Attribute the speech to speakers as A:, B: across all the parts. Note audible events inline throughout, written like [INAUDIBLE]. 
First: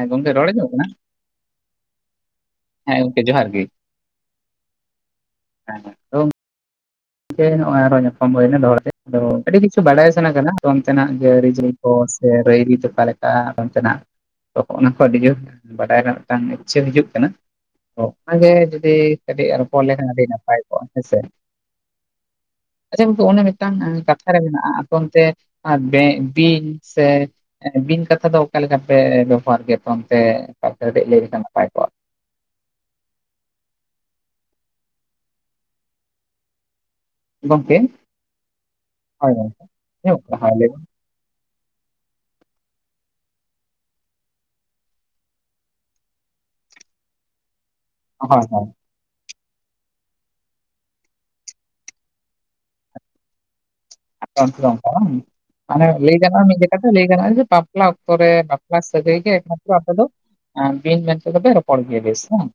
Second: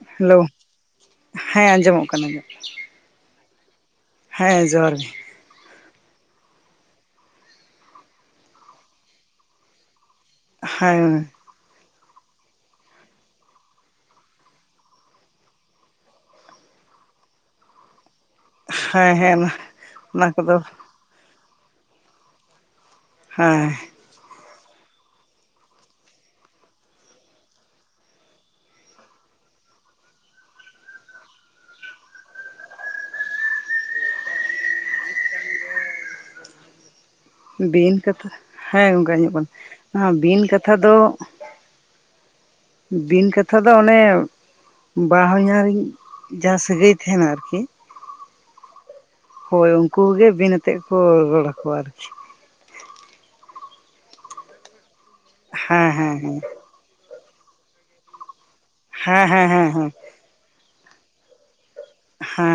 A: ᱦᱮᱸ ᱜᱚᱝᱠᱮ
B: ᱦᱮᱞᱳ
A: ᱨᱚᱲ ᱟᱸᱡᱚᱢᱚᱜ ᱠᱟᱱᱟ
B: ᱦᱮᱸ ᱟᱸᱡᱚᱢᱚᱜ ᱠᱟᱱᱟ
A: ᱦᱮᱸ ᱜᱚᱝᱠᱮ ᱡᱚᱦᱟᱨ ᱜᱮ
B: ᱦᱮᱸ ᱡᱚᱦᱟᱨ ᱜᱮ
A: [UNINTELLIGIBLE] ᱜᱚᱝᱠᱮ ᱟᱨᱚ ᱧᱟᱯᱟᱢ ᱦᱩᱭᱱᱟ ᱫᱚᱦᱲᱟ ᱛᱮ ᱟᱹᱰᱤ ᱠᱤᱪᱷᱩ ᱵᱟᱰᱟᱭ ᱥᱟᱱᱟ ᱠᱟᱱᱟ ᱟᱫᱚ
B: ᱦᱮᱸ
A: ᱚᱱᱛᱮᱱᱟᱜ ᱜᱮ ᱟᱹᱨᱤ ᱪᱟᱹᱞᱤ ᱠᱚ ᱥᱮ ᱨᱟᱹ ᱨᱤᱛ ᱚᱠᱟ ᱞᱮᱠᱟ ᱚᱱᱛᱮᱱᱟᱜ ᱛᱚ ᱚᱱᱟ ᱟᱹᱰᱤ ᱡᱳᱛ ᱵᱟᱰᱟᱭ ᱨᱮᱱᱟᱜ ᱤᱪᱪᱷᱟᱹ ᱦᱤᱡᱩᱜ ᱠᱟᱱᱟ ᱚᱱᱟ ᱜᱮ ᱡᱩᱫᱤ
B: ᱦᱮᱸ ᱦᱮᱸ
A: ᱠᱟᱹᱴᱤᱡ ᱨᱚᱯᱚᱲ ᱞᱮᱠᱷᱟᱱ ᱟᱹᱰᱤ
B: ᱚᱱᱟ ᱠᱚᱫᱚ
A: ᱱᱟᱯᱟᱭ ᱠᱚᱜᱼᱟ ᱦᱮᱸᱥᱮ ᱟᱪᱪᱷᱟ ᱜᱚᱝᱠᱮ ᱚᱱᱮ
B: ᱦᱮᱸ
A: ᱢᱤᱫᱴᱟᱝ ᱠᱟᱛᱷᱟ ᱨᱮ ᱢᱮᱱᱟᱜᱼᱟ ᱟᱯᱮ ᱚᱱᱛᱮ ᱵᱤᱱ ᱥᱮ ᱵᱤᱱ ᱠᱟᱛᱷᱟ ᱫᱚ ᱚᱠᱟ ᱞᱮᱠᱟ ᱯᱮ ᱵᱮᱵᱚᱦᱟᱨ ᱜᱮᱭᱟ ᱛᱚ ᱚᱱᱛᱮ ᱞᱟᱹᱭ ᱞᱮᱠᱷᱟᱱ ᱱᱟᱯᱟᱭ ᱠᱚᱜᱼᱟ ᱜᱚᱝᱠᱮ
B: ᱵᱤᱱ ᱠᱟᱛᱷᱟ ᱦᱮᱸ ᱜᱚᱝᱠᱮ
A: ᱦᱳᱭ
B: ᱟᱡᱟᱜᱸᱢᱚᱜ ᱠᱟᱱᱟ
A: ᱟᱸᱡᱚᱢᱚᱜ
B: ᱵᱤᱱ
A: ᱦᱳᱭ ᱞᱟᱹᱭ
B: ᱠᱟᱛᱷᱟ
A: ᱵᱮᱱ
B: ᱫᱚ ᱵᱤᱱ ᱠᱟᱛᱷᱟ ᱫᱚ ᱚᱱᱮ ᱵᱟ ᱦᱚᱧᱟᱨᱤᱧ ᱡᱟᱦᱟᱸ ᱥᱟᱹᱜᱟᱹᱭ ᱛᱟᱦᱮᱱᱟ ᱟᱨᱠᱤ
A: ᱦᱳᱭ ᱦᱳᱭ
B: ᱦᱳᱭ ᱩᱱᱠᱩ ᱜᱮ ᱵᱤᱱ ᱟᱛᱮᱫ ᱠᱚ ᱨᱚᱲ ᱟᱠᱚᱣᱟ ᱟᱨᱠᱤ
A: [UNINTELLIGIBLE]
B: ᱦᱮᱸ
A: ᱢᱟᱱᱮ ᱞᱟᱹᱭ
B: ᱦᱮᱸ
A: ᱜᱟᱱᱚᱜᱼᱟ ᱢᱤᱫ ᱡᱮᱠᱷᱟᱛᱮ ᱞᱟᱹᱭ ᱜᱟᱱᱚᱜᱼᱟ ᱵᱟᱯᱞᱟ ᱚᱠᱛᱚ ᱨᱮ ᱵᱟᱯ ᱞᱟ ᱥᱟᱹᱜᱟ. ᱭ
B: ᱦᱮᱸ
A: ᱜᱮ
B: ᱦᱮᱸ
A: ᱮᱠᱢᱟᱛᱨ
B: ᱦᱮᱸ ᱦᱮᱸ
A: ᱟᱵᱚ ᱫᱚ ᱵᱤᱱ ᱢᱮᱱᱛᱮ ᱵᱮᱱ ᱨᱚᱯᱚᱲ ᱜᱮᱭᱟᱹ ᱵᱮᱥ ᱦᱮᱸ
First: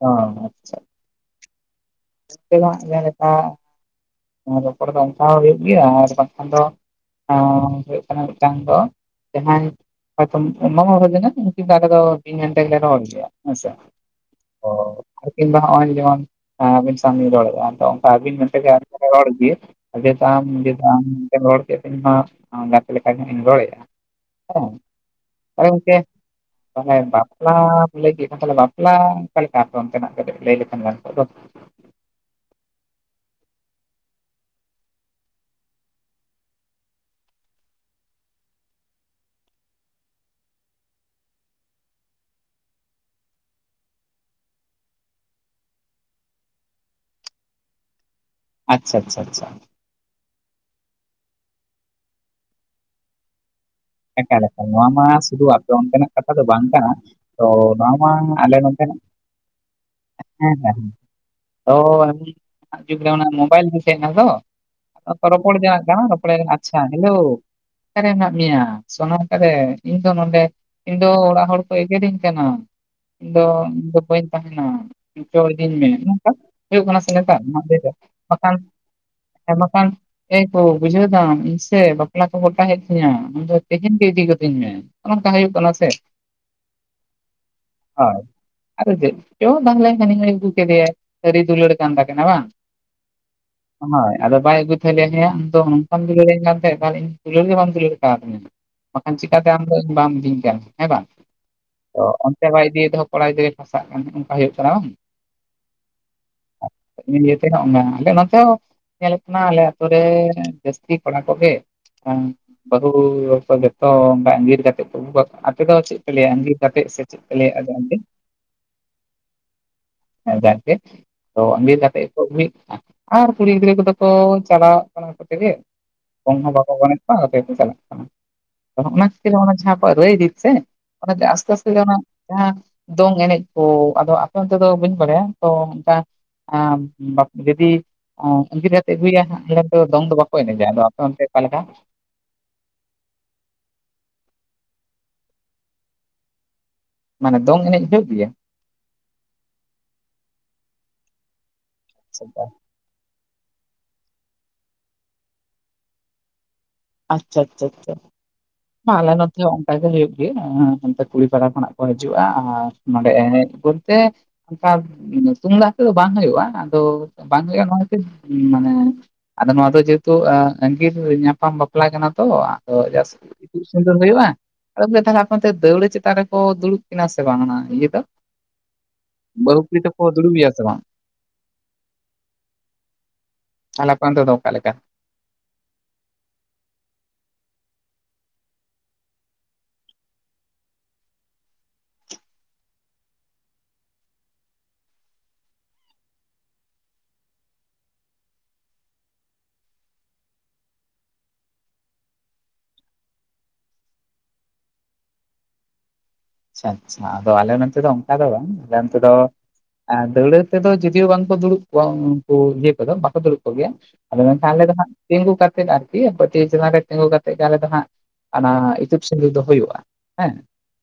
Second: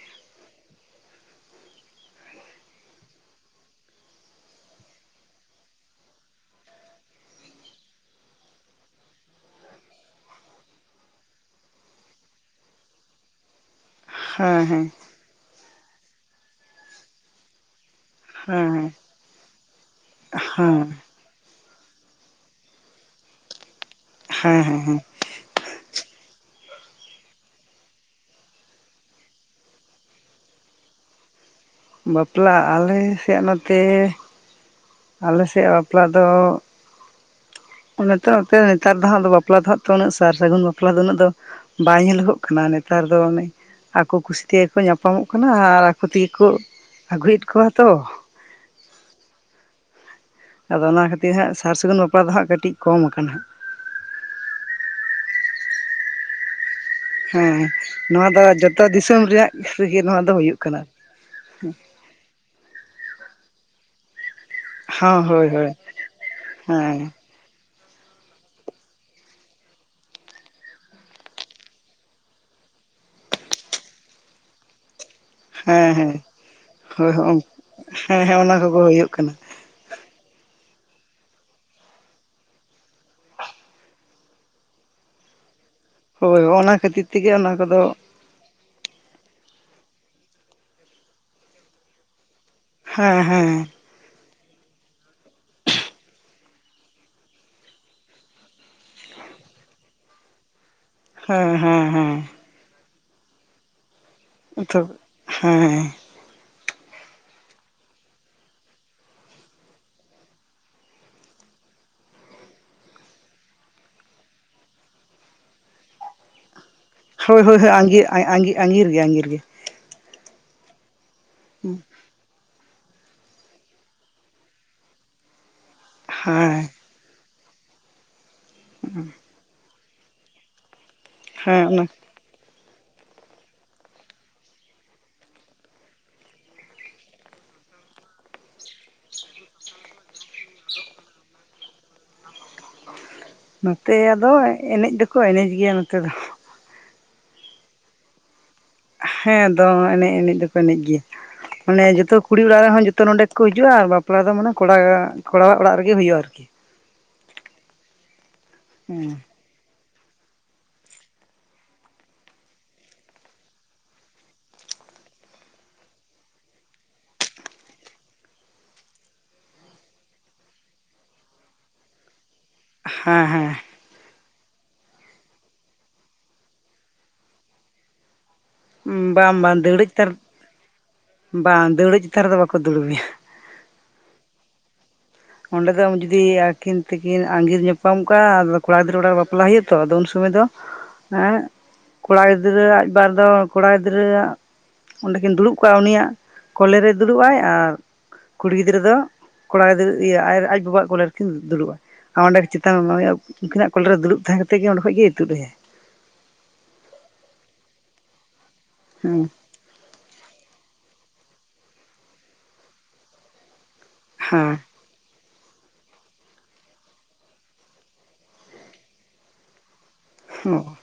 A: ᱚ ᱟᱪᱪᱷᱟ ᱱᱤᱛᱚᱜᱟᱜ ᱡᱮᱞᱮᱠᱟ ᱚᱱᱟ ᱨᱚᱯᱚᱲ ᱫᱚ ᱚᱱᱠᱟ ᱦᱚᱸ ᱦᱩᱭᱩᱜ ᱜᱮᱭᱟ ᱟᱨ ᱵᱟᱝᱠᱷᱟᱱ ᱫᱚ ᱚ ᱦᱩᱭᱩᱜ ᱠᱟᱱᱟ ᱢᱤᱫᱴᱟᱝ ᱫᱚ ᱡᱟᱦᱟᱱ ᱦᱟᱛᱚᱢ ᱢᱟᱢᱟ ᱵᱷᱟᱹᱜᱱᱟᱹ ᱩᱱᱠᱤᱱ ᱫᱚ ᱟᱠᱚ ᱫᱚ ᱵᱤᱱ ᱢᱮᱱᱛᱮ ᱜᱮ ᱨᱚᱲ ᱜᱮᱭᱟ
B: ᱦᱮᱸ ᱦᱮᱸ
A: ᱟᱨ ᱠᱤᱱᱵᱟ ᱦᱚᱸᱜᱼᱚᱭ ᱡᱮᱢᱚᱱ ᱟᱹᱵᱤᱱ ᱥᱟᱶ ᱞᱤᱧ ᱨᱚᱲᱮᱫᱼᱟ ᱚᱱᱠᱟ ᱟᱹᱵᱤᱱ
B: ᱦᱮᱸ ᱦᱮᱸ
A: ᱢᱮᱱ
B: ᱦᱮᱸ
A: ᱛᱮᱜᱮ
B: ᱦᱮᱸ
A: ᱟᱨ ᱨᱚᱲ ᱜᱮ
B: ᱦᱮᱸ
A: [UNINTELLIGIBLE] ᱨᱚᱲ ᱠᱮᱫ ᱤᱧ ᱦᱚᱸ ᱜᱟᱛᱮ ᱞᱮᱠᱟ ᱜᱮ ᱤᱧ ᱨᱚᱲᱮᱜᱼᱟ
B: ᱦᱮᱸ ᱦᱮᱸ ᱦᱮᱸ
A: ᱟᱨ ᱜᱚᱝᱠᱮ ᱛᱟᱦᱚᱞᱮ ᱵᱟᱯᱞᱟᱢ ᱞᱟᱹᱭ ᱠᱮᱫ ᱠᱷᱟᱱ ᱵᱟᱯᱞᱟ ᱚᱱᱠᱟ ᱞᱮᱠᱟ ᱚᱱᱛᱮᱱᱟᱜ ᱠᱟᱹᱴᱤᱪᱡ ᱞᱟᱹᱭ ᱞᱮᱠᱷᱟᱱ ᱜᱟᱱ ᱠᱚᱜ ᱫᱚ
B: ᱵᱟᱯᱞᱟ ᱟᱞᱮ ᱥᱮᱫ ᱱᱚᱛᱮ ᱟᱞᱮ ᱥᱮᱜ-ᱟ ᱵᱟᱯᱞᱟ ᱫᱚ ᱚᱱᱟ ᱱᱚᱛᱮ ᱱᱮᱛᱟᱨ ᱫᱚ ᱦᱟᱸᱜ ᱫᱚ ᱵᱟᱯᱞᱟ ᱫᱚ ᱦᱟᱸᱜ ᱛᱚ ᱩᱱᱟᱹᱜ ᱥᱟᱨ ᱥᱟᱹᱜᱩᱱ ᱵᱟᱯᱞᱟ ᱫᱚ ᱩᱱᱟᱹᱜ ᱫᱚ ᱵᱟᱭ ᱧᱮᱞᱚᱜᱚᱜ ᱠᱟᱱᱟ ᱱᱮᱛᱟᱨ ᱫᱚ ᱚᱱᱮ ᱟᱠᱚ ᱠᱩᱥᱤ ᱛᱮᱜᱮᱠᱚ ᱧᱟᱯᱟᱢᱚᱜ ᱠᱟᱱᱟ ᱟᱨ ᱟᱠᱚ ᱛᱮᱜᱮᱠᱚ ᱟᱹᱜᱩᱭᱮᱫ ᱠᱚᱣᱟ ᱛᱚ
A: ᱟᱪᱪᱷᱟ ᱟᱪᱪᱷᱟ ᱟᱪᱪᱷᱟ
B: ᱟᱫᱚ ᱚᱱᱟ ᱠᱷᱟᱹᱛᱤᱨ ᱦᱟᱸᱜ ᱥᱟᱨ ᱥᱟᱹᱜᱩᱱ ᱵᱟᱯᱞᱟ ᱫᱚ ᱦᱟᱸᱜ ᱠᱟᱹᱴᱤᱡ ᱠᱚᱢ ᱟᱠᱟᱱᱟ ᱦᱟᱸᱜ
A: ᱮᱠᱟᱞ ᱮᱠᱟᱞ ᱱᱚᱣᱟ ᱢᱟ ᱥᱩᱫᱷᱩ ᱟᱯᱮ ᱚᱱᱛᱮᱱᱟᱜ ᱠᱟᱛᱷᱟ ᱫᱚ ᱵᱟᱝ ᱠᱟᱱᱟ ᱛᱚ
B: ᱦᱮᱸ
A: ᱢᱟ
B: ᱱᱚᱣᱟ ᱫᱚ
A: ᱟᱞᱮ
B: ᱡᱚᱛᱚ
A: ᱱᱚᱛᱮᱱᱟᱜ
B: ᱫᱤᱥᱚᱢ ᱨᱮᱭᱟᱜ ᱨᱮᱜᱮ ᱱᱚᱣᱟ ᱫᱚ
A: ᱦᱮᱸ
B: ᱦᱩᱭᱩᱜ
A: ᱦᱮᱸ
B: ᱠᱟᱱᱟ
A: ᱱᱟᱦᱟᱜ ᱡᱩᱜᱽ ᱨᱮ ᱚᱱᱟ ᱢᱳᱵᱟᱭᱤᱞ [UNINTELLIGIBLE] ᱮᱱᱟ ᱛᱚ
B: ᱦᱚᱸ
A: ᱨᱚᱯᱚᱲ
B: ᱦᱳᱭ
A: ᱨᱚᱯᱚᱲ
B: ᱦᱳᱭ
A: [UNINTELLIGIBLE] ᱟᱪᱪᱷᱟ
B: ᱦᱮᱸ
A: ᱦᱮᱞᱳ, ᱚᱠᱟᱨᱮ ᱢᱮᱱᱟᱜ ᱢᱮᱭᱟ ᱥᱚᱱᱟ ᱚᱠᱟᱨᱮ ᱤᱧ ᱫᱚ ᱱᱚᱰᱮ ᱤᱧ ᱫᱚ ᱚᱲᱟᱜ ᱦᱚᱲ ᱠᱚ ᱮᱜᱮᱨᱮᱧ ᱠᱟᱱᱟ ᱤᱧ ᱫᱚ ᱤᱧ ᱫᱚ ᱵᱟᱹᱧ ᱛᱟᱦᱮᱱᱟ ᱱᱤᱛᱚᱜ ᱤᱫᱤᱧ
B: ᱦᱮᱸ
A: ᱢᱮ
B: ᱦᱮᱸ
A: ᱱᱚᱝᱠᱟ ᱦᱩᱭᱩᱜ ᱠᱟᱱᱟ ᱥᱮ
B: ᱦᱳᱭ
A: ᱱᱮᱛᱟᱨ
B: ᱦᱮᱸ
A: [UNINTELLIGIBLE]
B: ᱦᱮᱸ
A: ᱵᱟᱠᱷᱟᱱ
B: ᱚᱱᱟ ᱠᱚᱜᱮ ᱦᱩᱭᱩᱜ ᱠᱟᱱᱟ
A: ᱦᱮᱸ ᱵᱟᱠᱷᱟᱱ ᱮ ᱜᱳ ᱵᱩᱡᱷᱟᱹᱣ ᱫᱟᱢ ᱤᱧ ᱥᱮ ᱵᱟᱯᱞᱟ ᱠᱚ ᱜᱚᱴᱟ ᱦᱮᱡ ᱛᱤᱧᱟᱹ ᱛᱮᱦᱮᱧ ᱜᱮ ᱤᱫᱤ ᱜᱚᱫᱤᱧ ᱢᱮ ᱱᱚᱝᱠᱟ ᱦᱩᱭᱩᱜ ᱠᱟᱱᱟ ᱥᱮ
B: ᱦᱳᱭ ᱚᱱᱶᱟ ᱠᱷᱟᱹᱛᱤᱨ ᱛᱮᱜᱮ ᱚᱱᱟ ᱠᱚᱫᱚ
A: ᱦᱳᱭ ᱟᱫᱚ ᱪᱮ ᱛᱟᱦᱚᱞᱮ ᱦᱟᱱᱤᱦ. ᱟᱹᱜᱩ ᱠᱮᱫᱮᱭᱭᱟ ᱥᱟᱹᱨᱤ ᱫᱩᱞᱟᱹᱲ ᱠᱟᱱ ᱛᱟᱠ ᱵᱟᱝ
B: ᱦᱮᱸ ᱦᱮᱸ
A: ᱦᱳᱭ ᱟᱫᱚ ᱵᱟᱭ ᱟᱹᱜᱩ ᱛᱮ ᱦᱭᱟ ᱟᱢᱫᱚ ᱱᱚᱝᱠᱟᱢ ᱫᱩᱞᱟᱹᱲᱤᱧ ᱠᱟᱱ ᱛᱟᱦᱮᱸᱫ ᱦᱮ ᱟᱢᱫ ᱫᱩᱞᱟᱹᱲ ᱜᱮ ᱵᱟᱢ ᱫᱩᱞᱟᱹᱲ ᱟᱠᱟᱫ ᱛᱟᱦᱮᱸᱟᱹ ᱵᱟᱠᱷᱟᱱ ᱪᱤᱠᱟᱛᱮ ᱟᱢᱫᱚ ᱤᱧ ᱵᱟᱢ ᱤᱫᱤᱧ ᱠᱟᱱᱟ ᱦᱮᱸ ᱵᱟᱝ
B: ᱦᱮᱸ ᱦᱮᱸ
A: ᱛᱚ
B: ᱦᱮᱸ
A: ᱪᱟᱵᱟᱭ ᱤᱫᱤᱭ ᱛᱮᱦᱚᱸ ᱠᱚᱲᱟ ᱜᱤᱫᱽᱨᱟᱹ ᱜᱮ ᱯᱷᱟᱥᱟᱜ ᱠᱟᱱᱟ ᱚᱱᱠᱟ ᱦᱩᱭᱩᱜ ᱠᱟᱱᱟ
B: ᱛᱚ
A: ᱵᱟᱝ
B: ᱦᱮᱸ
A: ᱤᱭᱟᱹᱛᱮ ᱱᱚᱜᱼ ᱟᱞᱮ ᱱᱛᱮ ᱧᱮᱞᱝ ᱠᱟᱱᱟ ᱟᱞᱮ ᱟ ᱟᱹᱛᱩ ᱨᱮ ᱡᱟᱹᱥᱛᱤ ᱠᱚᱲᱟ ᱠᱚᱜᱮ ᱦ ᱵᱟᱦᱩ ᱡᱚᱛᱚ ᱚᱱᱠᱟ ᱟᱸᱜᱤᱨ ᱠᱟᱛᱮᱫ ᱠᱚ ᱟᱹᱜᱩᱠᱟ ᱟᱯᱮᱫ ᱫᱚ ᱪᱮᱫ ᱯᱮ ᱞᱟᱹᱭᱟ ᱟᱸᱜᱤᱨ ᱠᱟᱛᱮᱫ ᱥᱮ ᱪᱮᱫ ᱯᱮ
B: ᱦᱳᱭ ᱦᱳᱭ
A: ᱞᱟᱹᱭᱟ
B: ᱦᱳᱭᱸᱟᱜᱤᱨ ᱜᱮ ᱟᱸᱜᱤᱨ ᱜᱮ ᱟᱸᱜᱤᱨ ᱜᱮ
A: ᱦᱮᱸ ᱛ ᱟᱜ. ᱤᱨ [UNINTELLIGIBLE] ᱠᱟᱛᱮᱜ ᱟᱨ ᱠᱩᱲᱤ ᱜᱤᱫᱽᱨᱟᱹ ᱠᱚᱫᱚ ᱠᱚ ᱪᱟᱞᱟᱣᱜ ᱠᱟᱱᱟ ᱠᱚ ᱛᱮᱜᱮ ᱠᱚ ᱦᱚᱸ
B: ᱦᱮᱸ
A: ᱵᱟᱠᱚ ᱵᱟᱲ ᱵᱟᱝᱭ [UNINTELLIGIBLE] ᱪᱟᱞᱟᱜ ᱠᱟᱱᱟ ᱚᱱᱟ ᱠᱷᱟᱹᱛᱤᱨᱨᱮ ᱚᱱᱟ ᱡᱟᱦᱟᱸ ᱨᱟᱹᱭ ᱫᱤ ᱥᱮ ᱟᱥᱛᱮ ᱟᱥᱛᱮ ᱚᱱᱟ ᱡᱟᱦᱟᱸ ᱫᱚᱝ ᱮᱱᱮᱡ ᱠᱚ ᱟᱫᱚ ᱟᱯᱮ ᱚᱱᱛᱮ ᱫᱚ ᱵᱟᱹᱧ ᱵᱟᱲᱟᱭᱟ ᱛᱚ ᱚᱱᱠᱟ [INAUDIBLE] ᱡᱩᱫᱤ ᱟᱹᱜᱤᱨ ᱠᱟᱛᱮ ᱟᱹᱜᱩᱭᱟ ᱮᱱᱠᱷᱟᱱ ᱛ ᱫᱚᱝ ᱫᱚ ᱵᱟᱠᱚ [INAUDIBLE] ᱠᱚᱭ ᱡ ᱯᱟᱞᱠᱟ [UNINTELLIGIBLE]
B: ᱱᱚᱛᱮ ᱟᱫᱚ ᱮᱱᱮᱡ ᱫᱚᱠᱚ ᱮᱱᱮᱡ ᱜᱮᱭᱟ ᱱᱚᱛᱮ ᱫᱚ [INAUDIBLE]
A: ᱢᱟᱱᱮ ᱫᱚᱝ ᱮᱱᱮᱡ ᱦᱩᱭᱩᱜ ᱜᱮᱭᱟ [INAUDIBLE]
B: ᱦᱮᱸ ᱫᱚᱝ ᱮᱱᱮᱡ ᱮᱱᱮᱡ ᱫᱚᱠᱚ ᱮᱱᱮᱡ ᱜᱮᱭᱟ ᱢᱟᱱᱮ ᱡᱚᱛᱚ ᱠᱩᱲᱤ ᱚᱲᱟᱜ ᱨᱮᱦᱚᱸᱚ [INAUDIBLE] ᱛᱚ ᱱᱚᱰᱮ ᱠᱚ ᱦᱤᱡᱩᱜᱼᱟ ᱟᱨ ᱵᱟᱯᱞᱟ ᱫᱚ ᱢᱟᱱᱮ ᱠᱚᱲᱟ ᱠᱚᱲᱟᱣᱟᱜ ᱚᱲᱟᱜ ᱨᱮᱜᱮ ᱦᱩᱭᱩᱜᱼᱟ ᱟᱨᱠᱤ [INAUDIBLE]
A: ᱟᱪᱪᱷᱟ ᱟᱪᱪᱷᱟ ᱟᱪᱪᱷᱟ ᱢᱞᱟ [UNINTELLIGIBLE] ᱚᱱᱠᱟᱟᱜ ᱜᱮ ᱦᱩᱭᱩᱜ ᱜᱮᱭᱟ ᱚᱱᱛᱮ ᱠᱩᱲᱤ ᱯᱟᱲᱟ ᱠᱷᱚᱱᱟᱜ ᱠᱚ ᱦᱤᱡᱩᱜᱼᱟ ᱟᱨ ᱱᱚᱰᱮᱮᱡ ᱵᱚᱞᱛᱮ [UNINTELLIGIBLE] ᱚᱱᱠᱟ ᱛᱩᱢᱫᱟᱜ ᱛᱮᱫᱚ ᱵᱟᱝ ᱦᱩᱭᱩᱜᱼᱟ ᱟᱫᱚ ᱵᱟᱝ ᱦᱩᱭᱩᱜᱼᱟ ᱱᱚᱣᱟ ᱠᱷᱛᱤᱨ ᱢᱟᱱᱮ [UNINTELLIGIBLE] ᱟᱫᱚ ᱱᱚᱣᱟ ᱫᱚ ᱡᱮᱦᱮᱛᱩ ᱟᱜᱤᱨ ᱧᱟᱯᱟᱢ ᱵᱟᱯᱞᱟ ᱠᱟᱱᱟ ᱛᱚ ᱟᱫᱚ ᱡᱟᱥᱛᱤ
B: ᱦᱮᱸ ᱦᱮᱸ
A: ᱟᱫ ᱦᱩᱭᱩᱜᱼᱟ ᱟᱫᱚ ᱵᱚᱞᱮ ᱛᱟᱦᱚᱞᱮ ᱦᱟᱯ ᱫᱟᱹᱣᱲᱟᱹ ᱪᱮᱛᱟᱱ ᱨᱮᱠᱚ ᱫᱩᱲᱩᱵ ᱠᱤᱱᱟ ᱥᱮ ᱵᱟᱝ ᱤᱭᱟᱹ ᱫᱚ
B: ᱵᱟᱝ ᱵᱟᱝ
A: ᱵᱟᱦᱩ ᱠᱩᱲᱤ
B: ᱫᱟᱹᱣᱲᱟᱹ
A: ᱫᱚ
B: ᱪᱮᱛᱟᱱ
A: ᱫᱩᱲᱩᱵᱟ ᱮᱭᱟ ᱥᱮ ᱵᱟᱝ [UNINTELLIGIBLE]
B: ᱵᱟᱝ ᱫᱟᱹᱲᱩ ᱪᱮᱛᱟᱱ ᱨᱮᱫᱚ ᱵᱟᱠᱚ ᱫᱩᱲᱩᱵ ᱢᱮᱭᱟ [UNINTELLIGIBLE]
A: ᱟᱞᱞᱟ ᱠᱟᱱᱟᱱ ᱫᱚᱠᱟᱮ [UNINTELLIGIBLE]
B: ᱚᱸᱰᱮ ᱫᱚ ᱡᱩᱫᱤ ᱟᱹᱠᱤᱱ ᱛᱠᱤᱱ ᱟᱸᱜᱤᱨ ᱧᱟᱯᱟᱢ ᱠᱚᱟᱜᱼᱟ ᱟ ᱠᱚᱲᱟ ᱜᱤᱫᱽᱨᱟᱹ ᱚᱲᱟᱜ ᱨᱮ ᱵᱟᱯᱞᱟ ᱦ ᱦᱩᱭᱩᱜᱼᱟ ᱛᱚ ᱟᱫᱚ ᱩᱱ ᱥᱚᱢᱚᱭ ᱫᱚ [UNINTELLIGIBLE] ᱦᱮᱸ ᱠᱚᱲᱟ ᱜᱤᱫᱽᱨᱟᱹ ᱟᱡᱵᱟᱨ ᱫᱚ ᱠᱚᱲᱟ ᱜᱤᱫᱽᱨᱟᱹ [UNINTELLIGIBLE] ᱚᱸᱰᱮᱠᱤᱱ ᱫᱩᱲᱩᱵ ᱠᱚᱜᱼᱟ ᱩᱱᱤᱭᱟᱜ ᱠᱚᱞᱮᱨᱮᱭ ᱫᱩᱲᱩᱵ ᱟᱭ ᱟᱨ [INAUDIBLE] ᱠᱩᱲᱤ ᱜᱤᱫᱽᱨᱟᱹ ᱫᱚ ᱠᱚᱲᱟ ᱜᱤᱫᱽᱨᱟᱹ ᱟᱡ ᱵᱟᱵᱟᱣᱟᱜ ᱠᱚᱞ ᱨᱮᱠᱤᱱ ᱫᱩᱲᱩᱵᱼᱟ [INAUDIBLE] ᱟᱨ ᱚᱸᱰᱮ ᱪᱮᱛᱟᱱᱮ ᱮᱢᱟᱢᱟ ᱩᱱᱠᱤᱱᱟᱜ ᱠᱚᱞᱨᱮ ᱫᱩᱲᱩᱵ ᱛᱟᱦᱮᱸ ᱠᱟᱛᱮ ᱜᱮ ᱚᱸᱰᱮᱚᱡ ᱜᱮᱭ ᱤᱛᱩᱫ ᱞᱮᱟᱭ [UNINTELLIGIBLE]
A: ᱟᱪᱪᱷᱟ ᱟᱪᱪᱷᱟ ᱟᱫᱚ ᱟᱞᱮ ᱱᱚᱱᱛᱮ ᱫᱚ ᱚᱱᱠᱟ ᱫᱚ ᱵᱟᱝ ᱟᱞᱮ ᱱᱚᱱᱛᱮ ᱫᱚ
B: ᱦᱮᱸ
A: [INAUDIBLE] ᱫᱟᱹᱲᱟᱹ ᱛᱮᱫᱚ ᱡᱩᱫᱤᱭᱳ ᱵᱟᱝᱠᱚ ᱫᱩᱲᱩᱵ ᱠᱚᱜᱣᱟ ᱩᱱᱠᱩ ᱤᱭᱟᱹ ᱠᱚᱫᱚ ᱵᱟᱠᱚ ᱫᱩᱲᱩᱵ ᱠᱚᱜᱮᱭᱟ [UNINTELLIGIBLE] ᱟᱫᱚ ᱢᱮᱱᱠᱷᱟᱱ ᱟᱞᱮ ᱫᱚ
B: ᱦᱮᱸ
A: ᱦᱜ ᱛᱤᱸᱜᱩ ᱠᱟᱛᱮᱮᱫ ᱟᱨᱠᱤ ᱪᱮᱛ ᱨᱮ ᱛᱤᱸᱜᱩ ᱠᱟᱛᱮᱜ ᱜᱮ ᱟᱞᱮ ᱫᱚ ᱦᱟᱸᱜ [UNINTELLIGIBLE] ᱚᱱᱟ ᱤᱤᱛᱟᱹᱵ ᱥᱤᱸᱫᱩᱨ ᱫᱚ ᱦᱩᱭᱩᱜᱼᱟ ᱦᱮᱸ [UNINTELLIGIBLE]
B: ᱚ [UNINTELLIGIBLE]